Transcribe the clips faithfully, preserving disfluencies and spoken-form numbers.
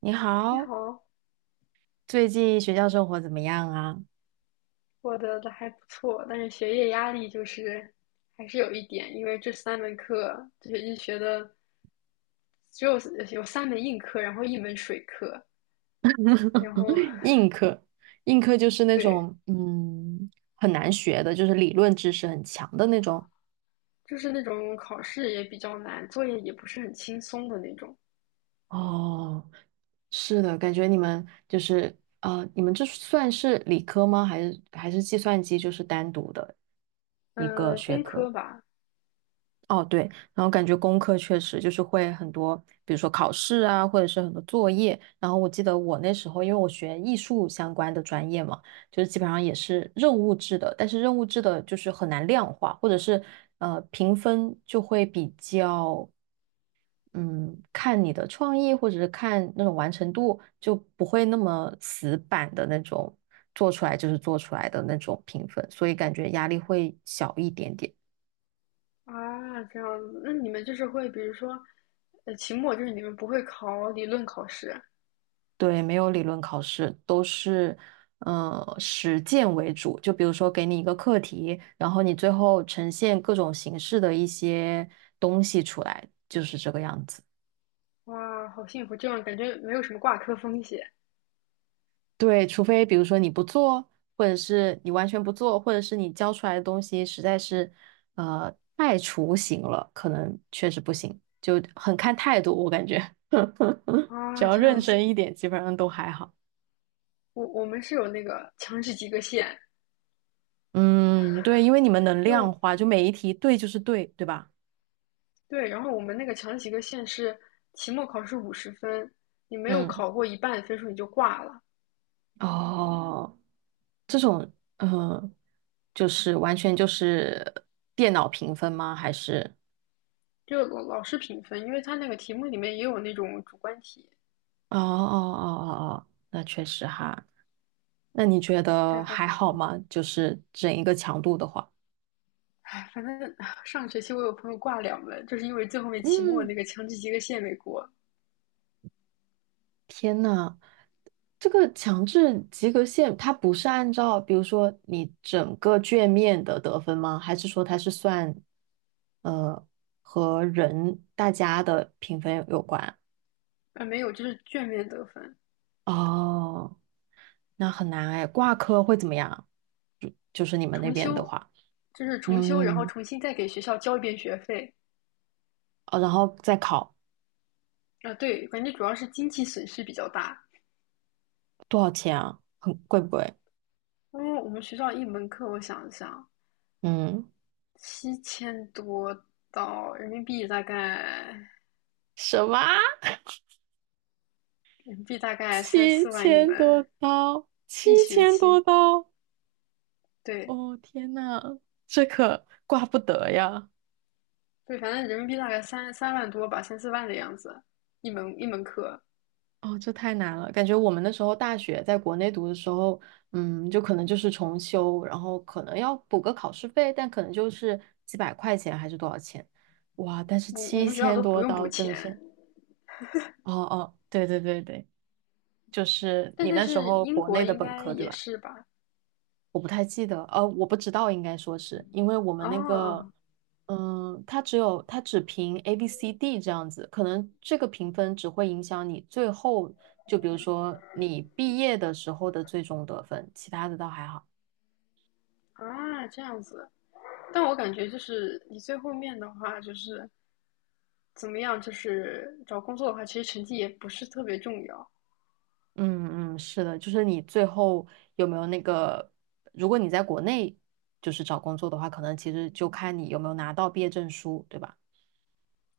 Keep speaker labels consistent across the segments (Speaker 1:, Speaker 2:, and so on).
Speaker 1: 你
Speaker 2: 你
Speaker 1: 好，
Speaker 2: 好，
Speaker 1: 最近学校生活怎么样啊？
Speaker 2: 我的的还不错，但是学业压力就是还是有一点，因为这三门课这学期学的只有有三门硬课，然后一门水课，然后
Speaker 1: 硬课，硬课就是那
Speaker 2: 对，
Speaker 1: 种嗯很难学的，就是理论知识很强的那种。
Speaker 2: 就是那种考试也比较难，作业也不是很轻松的那种。
Speaker 1: 哦，是的，感觉你们就是啊，你们这算是理科吗？还是还是计算机就是单独的一个
Speaker 2: 呃，
Speaker 1: 学
Speaker 2: 工
Speaker 1: 科？
Speaker 2: 科吧。
Speaker 1: 哦，对，然后感觉功课确实就是会很多，比如说考试啊，或者是很多作业。然后我记得我那时候，因为我学艺术相关的专业嘛，就是基本上也是任务制的，但是任务制的就是很难量化，或者是呃评分就会比较嗯看你的创意或者是看那种完成度，就不会那么死板的那种做出来就是做出来的那种评分，所以感觉压力会小一点点。
Speaker 2: 啊，这样子，那你们就是会，比如说，呃，期末就是你们不会考理论考试，
Speaker 1: 对，没有理论考试，都是呃实践为主。就比如说给你一个课题，然后你最后呈现各种形式的一些东西出来，就是这个样子。
Speaker 2: 哇，好幸福，这样感觉没有什么挂科风险。
Speaker 1: 对，除非比如说你不做，或者是你完全不做，或者是你教出来的东西实在是呃太雏形了，可能确实不行，就很看态度。我感觉 只
Speaker 2: 啊，
Speaker 1: 要
Speaker 2: 这样
Speaker 1: 认真
Speaker 2: 子。
Speaker 1: 一点，基本上都还好。
Speaker 2: 我我们是有那个强制及格线，
Speaker 1: 嗯，对，因为你们能量
Speaker 2: 就
Speaker 1: 化，就每一题对就是对，对吧？
Speaker 2: 对，然后我们那个强制及格线是期末考试五十分，你没有
Speaker 1: 嗯。
Speaker 2: 考过一半的分数你就挂了，
Speaker 1: 哦，这种，嗯，就是完全就是电脑评分吗？还是？
Speaker 2: 就老老师评分，因为他那个题目里面也有那种主观题，
Speaker 1: 哦哦哦哦哦，那确实哈。那你觉得
Speaker 2: 但反
Speaker 1: 还
Speaker 2: 正
Speaker 1: 好吗？就是整一个强度的话，
Speaker 2: 唉，反正 上学期我有朋友挂两门，就是因为最后面期末
Speaker 1: 嗯，
Speaker 2: 那个强制及格线没过，
Speaker 1: 天呐，这个强制及格线它不是按照比如说你整个卷面的得分吗？还是说它是算呃和人大家的评分有关？
Speaker 2: 啊没有，就是卷面得分。
Speaker 1: 哦。那很难哎，挂科会怎么样？就就是你们那
Speaker 2: 重
Speaker 1: 边的
Speaker 2: 修，
Speaker 1: 话，
Speaker 2: 就是重修，然后
Speaker 1: 嗯，
Speaker 2: 重新再给学校交一遍学费。
Speaker 1: 哦，然后再考
Speaker 2: 啊，对，感觉主要是经济损失比较大。
Speaker 1: 多少钱啊？很贵不贵？
Speaker 2: 因为我们学校一门课，我想一想，
Speaker 1: 嗯，
Speaker 2: 七千多到人民币大概，
Speaker 1: 什么？
Speaker 2: 人民币大概三
Speaker 1: 七
Speaker 2: 四万一
Speaker 1: 千多
Speaker 2: 门，
Speaker 1: 刀？
Speaker 2: 一
Speaker 1: 七
Speaker 2: 学
Speaker 1: 千多
Speaker 2: 期，
Speaker 1: 刀？
Speaker 2: 对
Speaker 1: 哦，天呐，这可挂不得呀！
Speaker 2: 对，反正人民币大概三三万多吧，三四万的样子，一门一门课，
Speaker 1: 哦，这太难了，感觉我们那时候大学在国内读的时候，嗯，就可能就是重修，然后可能要补个考试费，但可能就是几百块钱还是多少钱，哇！但是
Speaker 2: 我我
Speaker 1: 七
Speaker 2: 们学校
Speaker 1: 千
Speaker 2: 都不
Speaker 1: 多
Speaker 2: 用补
Speaker 1: 刀真的
Speaker 2: 钱，
Speaker 1: 是哦哦，对对对对，就是
Speaker 2: 但
Speaker 1: 你
Speaker 2: 但
Speaker 1: 那时
Speaker 2: 是
Speaker 1: 候
Speaker 2: 英
Speaker 1: 国
Speaker 2: 国
Speaker 1: 内的
Speaker 2: 应
Speaker 1: 本
Speaker 2: 该
Speaker 1: 科对
Speaker 2: 也
Speaker 1: 吧？
Speaker 2: 是吧？
Speaker 1: 我不太记得，呃，我不知道，应该说是因为我们那个，
Speaker 2: 哦，
Speaker 1: 嗯、它只有它只评 A B C D 这样子，可能这个评分只会影响你最后，就比如说你毕业的时候的最终得分，其他的倒还好。
Speaker 2: 啊，这样子，但我感觉就是你最后面的话就是，怎么样？就是找工作的话，其实成绩也不是特别重要。
Speaker 1: 嗯嗯，是的，就是你最后有没有那个，如果你在国内就是找工作的话，可能其实就看你有没有拿到毕业证书，对吧？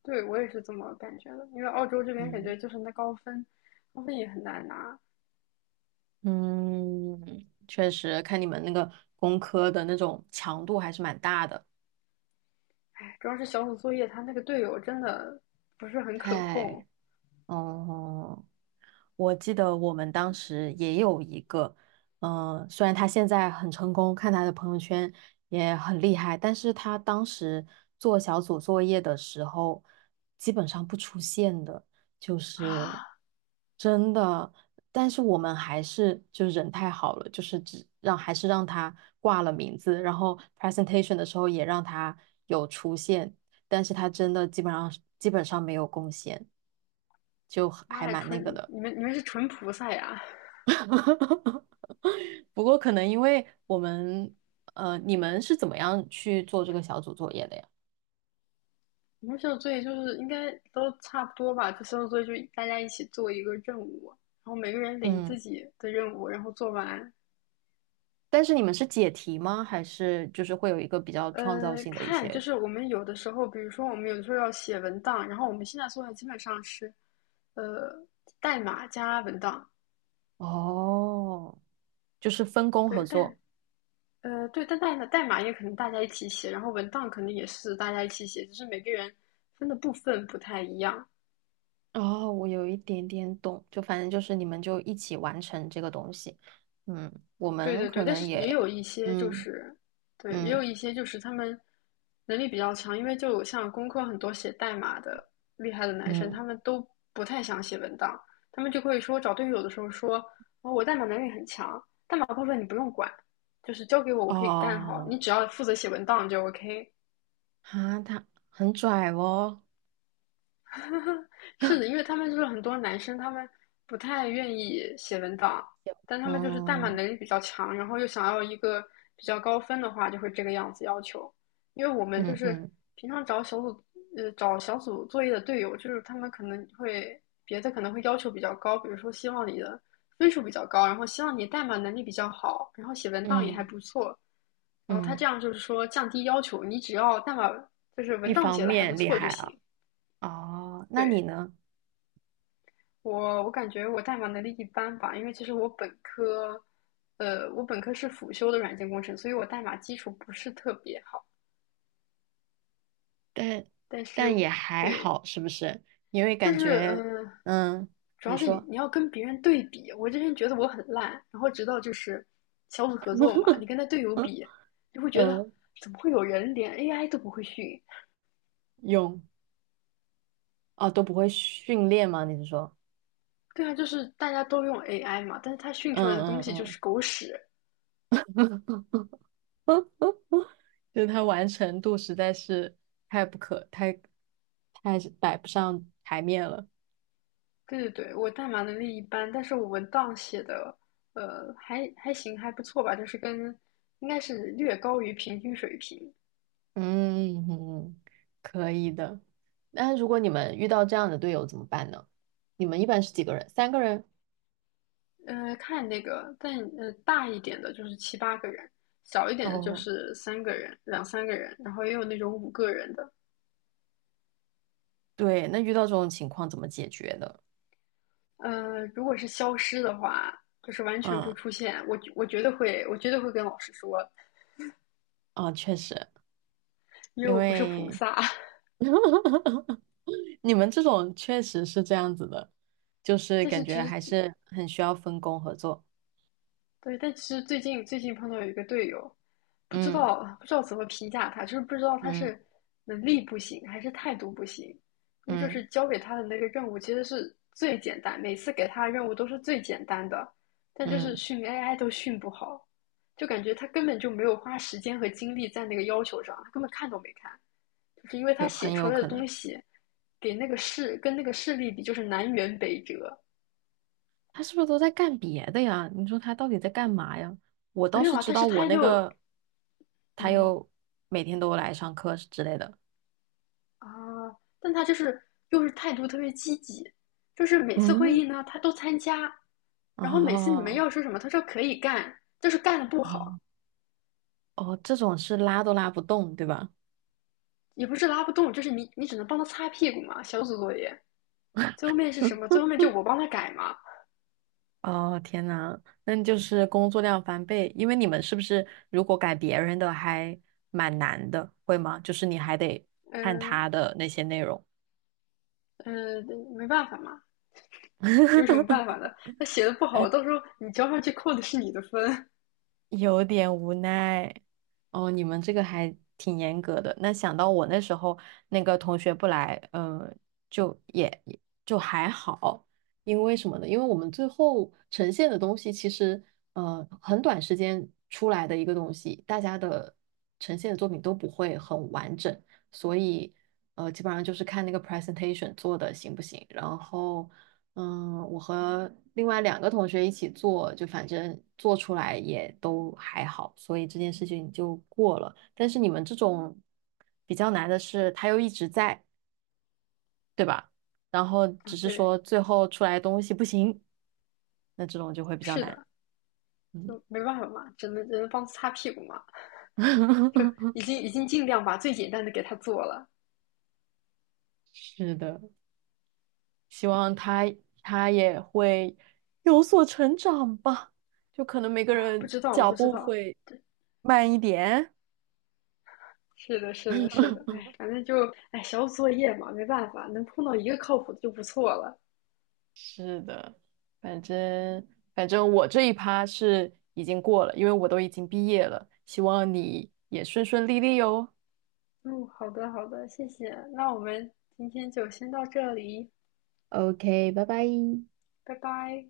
Speaker 2: 对，我也是这么感觉的，因为澳洲这边感
Speaker 1: 嗯，
Speaker 2: 觉就是那高分，高分也很难拿。
Speaker 1: 嗯，确实，看你们那个工科的那种强度还是蛮大的。
Speaker 2: 哎，主要是小组作业，他那个队友真的不是很可控。
Speaker 1: 太，哦、我记得我们当时也有一个，嗯、虽然他现在很成功，看他的朋友圈也很厉害，但是他当时做小组作业的时候，基本上不出现的，就是
Speaker 2: 啊！
Speaker 1: 真的。但是我们还是就人太好了，就是只让还是让他挂了名字，然后 presentation 的时候也让他有出现，但是他真的基本上基本上没有贡献，就
Speaker 2: 妈
Speaker 1: 还
Speaker 2: 呀，
Speaker 1: 蛮那个
Speaker 2: 纯
Speaker 1: 的。
Speaker 2: 你们你们是纯菩萨呀！
Speaker 1: 哈哈，不过可能因为我们，呃，你们是怎么样去做这个小组作业的呀？
Speaker 2: 你们小组作业就是应该都差不多吧？就小组作业就大家一起做一个任务，然后每个人领
Speaker 1: 嗯，
Speaker 2: 自己的任务，然后做完。
Speaker 1: 但是你们是解题吗？还是就是会有一个比较创造
Speaker 2: 呃，
Speaker 1: 性的一
Speaker 2: 看就
Speaker 1: 些？
Speaker 2: 是我们有的时候，比如说我们有的时候要写文档，然后我们现在做的基本上是，呃，代码加文档。
Speaker 1: 哦，就是分工
Speaker 2: 对
Speaker 1: 合
Speaker 2: 代
Speaker 1: 作。
Speaker 2: 呃对，但代码代码也可能大家一起写，然后文档肯定也是大家一起写，只是每个人分的部分不太一样。
Speaker 1: 哦，我有一点点懂，就反正就是你们就一起完成这个东西。嗯，我
Speaker 2: 对
Speaker 1: 们
Speaker 2: 对对，
Speaker 1: 可
Speaker 2: 但
Speaker 1: 能
Speaker 2: 是也有
Speaker 1: 也，
Speaker 2: 一些就
Speaker 1: 嗯
Speaker 2: 是，对，也有
Speaker 1: 嗯
Speaker 2: 一些就是他们能力比较强，因为就像工科很多写代码的厉害的男生，
Speaker 1: 嗯，
Speaker 2: 他们都不太想写文档，他们就会说找队友的时候说，哦，我代码能力很强，代码部分你不用管，就是交给我，我可以干好，
Speaker 1: 哦，
Speaker 2: 你只要负责写文档就 OK。
Speaker 1: 哈，他很拽哦。
Speaker 2: 是的，因为他们就是很多男生，他们不太愿意写文档，但他们就是代码
Speaker 1: 嗯
Speaker 2: 能力比较强，然后又想要一个比较高分的话，就会这个样子要求。因为我们就
Speaker 1: 嗯
Speaker 2: 是
Speaker 1: 嗯。
Speaker 2: 平常找小组，呃，找小组作业的队友，就是他们可能会别的可能会要求比较高，比如说希望你的分数比较高，然后希望你代码能力比较好，然后写文档也还
Speaker 1: 嗯
Speaker 2: 不错，然后他这
Speaker 1: 嗯，
Speaker 2: 样就是说降低要求，你只要代码就是文
Speaker 1: 一
Speaker 2: 档
Speaker 1: 方
Speaker 2: 写的还不
Speaker 1: 面厉
Speaker 2: 错就
Speaker 1: 害啊，
Speaker 2: 行。
Speaker 1: 哦，那你
Speaker 2: 对，
Speaker 1: 呢？
Speaker 2: 我我感觉我代码能力一般吧，因为其实我本科，呃，我本科是辅修的软件工程，所以我代码基础不是特别好。
Speaker 1: 但
Speaker 2: 但
Speaker 1: 但
Speaker 2: 是，
Speaker 1: 也还
Speaker 2: 对，
Speaker 1: 好，是不是？因为
Speaker 2: 就
Speaker 1: 感
Speaker 2: 是
Speaker 1: 觉，
Speaker 2: 嗯、呃
Speaker 1: 嗯，
Speaker 2: 主
Speaker 1: 你
Speaker 2: 要是你
Speaker 1: 说，
Speaker 2: 你要跟别人对比。我之前觉得我很烂，然后直到就是小组合作嘛，你跟他队友
Speaker 1: 嗯
Speaker 2: 比，就会觉得
Speaker 1: 嗯，
Speaker 2: 怎么会有人连 A I 都不会训？
Speaker 1: 泳哦都不会训练吗？你是说，
Speaker 2: 对啊，就是大家都用 A I 嘛，但是他训出来
Speaker 1: 嗯
Speaker 2: 的东
Speaker 1: 嗯
Speaker 2: 西就是
Speaker 1: 嗯，
Speaker 2: 狗屎。
Speaker 1: 嗯 就他完成度实在是太不可太太是摆不上台面了。
Speaker 2: 对对对，我代码能力一般，但是我文档写的，呃，还还行，还不错吧，就是跟应该是略高于平均水平。
Speaker 1: 嗯嗯，可以的。那如果你们遇到这样的队友怎么办呢？你们一般是几个人？三个人？
Speaker 2: 呃，看那个，但呃大一点的就是七八个人，小一点的就
Speaker 1: 哦
Speaker 2: 是三个人、两三个人，然后也有那种五个人的。
Speaker 1: 对，那遇到这种情况怎么解决的？
Speaker 2: 呃，如果是消失的话，就是完全不
Speaker 1: 嗯，
Speaker 2: 出现，我我绝对会，我绝对会跟老师说，
Speaker 1: 啊，确实，
Speaker 2: 因为
Speaker 1: 因
Speaker 2: 我不是菩
Speaker 1: 为
Speaker 2: 萨。
Speaker 1: 你们这种确实是这样子的，就是
Speaker 2: 但
Speaker 1: 感
Speaker 2: 是
Speaker 1: 觉
Speaker 2: 其实
Speaker 1: 还是很需要分工合作。
Speaker 2: 对，但其实最近最近碰到有一个队友，不知
Speaker 1: 嗯
Speaker 2: 道不知道怎么评价他，就是不知道他
Speaker 1: 嗯
Speaker 2: 是能力不行还是态度不行，因为就是
Speaker 1: 嗯
Speaker 2: 交给他的那个任务其实是最简单，每次给他的任务都是最简单的，但就是
Speaker 1: 嗯，
Speaker 2: 训 A I 都训不好，就感觉他根本就没有花时间和精力在那个要求上，他根本看都没看，就是因为他
Speaker 1: 有
Speaker 2: 写
Speaker 1: 很
Speaker 2: 出
Speaker 1: 有
Speaker 2: 来的
Speaker 1: 可能，
Speaker 2: 东西给那个事跟那个事例比就是南辕北辙。
Speaker 1: 他是不是都在干别的呀？你说他到底在干嘛呀？我倒
Speaker 2: 没有
Speaker 1: 是
Speaker 2: 啊，
Speaker 1: 知
Speaker 2: 但
Speaker 1: 道
Speaker 2: 是
Speaker 1: 我
Speaker 2: 他
Speaker 1: 那
Speaker 2: 又
Speaker 1: 个，他
Speaker 2: 嗯，
Speaker 1: 又每天都来上课之类的。
Speaker 2: 啊，但他就是又是态度特别积极，就是每次会
Speaker 1: 嗯，
Speaker 2: 议呢他都参加，然后每次你们
Speaker 1: 哦
Speaker 2: 要说什么，他说可以干，就是干的不
Speaker 1: 哦
Speaker 2: 好，
Speaker 1: 哦，这种是拉都拉不动，对吧？
Speaker 2: 也不是拉不动，就是你你只能帮他擦屁股嘛，小组作业。最后面是什么？最后面就我帮他改嘛，
Speaker 1: 哦，天呐，那就是工作量翻倍，因为你们是不是如果改别人的还蛮难的，会吗？就是你还得看
Speaker 2: 嗯、
Speaker 1: 他的那些内容。
Speaker 2: 呃嗯、呃没办法嘛，有什么办法呢？他写的不好，到时候你交上去扣的是你的分。
Speaker 1: 有点无奈。哦，你们这个还挺严格的。那想到我那时候那个同学不来，嗯、就也也就还好，因为什么呢？因为我们最后呈现的东西其实，呃，很短时间出来的一个东西，大家的呈现的作品都不会很完整，所以，呃，基本上就是看那个 presentation 做的行不行，然后嗯，我和另外两个同学一起做，就反正做出来也都还好，所以这件事情就过了。但是你们这种比较难的是，它又一直在，对吧？然后只
Speaker 2: 啊，
Speaker 1: 是
Speaker 2: 对，
Speaker 1: 说最后出来的东西不行，那这种就会比较
Speaker 2: 是
Speaker 1: 难。
Speaker 2: 的，
Speaker 1: 嗯，
Speaker 2: 就没办法嘛，只能只能帮他擦屁股嘛，就已 经已经尽量把最简单的给他做了。
Speaker 1: 是的，希望他他也会有所成长吧，就可能每个
Speaker 2: 啊，不
Speaker 1: 人
Speaker 2: 知道，我
Speaker 1: 脚
Speaker 2: 不知
Speaker 1: 步
Speaker 2: 道。
Speaker 1: 会
Speaker 2: 对，
Speaker 1: 慢一点。
Speaker 2: 是的，是的，是的。哎，反正就哎，小组作业嘛，没办法，能碰到一个靠谱的就不错了。
Speaker 1: 是的，反正反正我这一趴是已经过了，因为我都已经毕业了，希望你也顺顺利利哟。
Speaker 2: 嗯，好的，好的，谢谢。那我们今天就先到这里，
Speaker 1: OK，拜拜。
Speaker 2: 拜拜。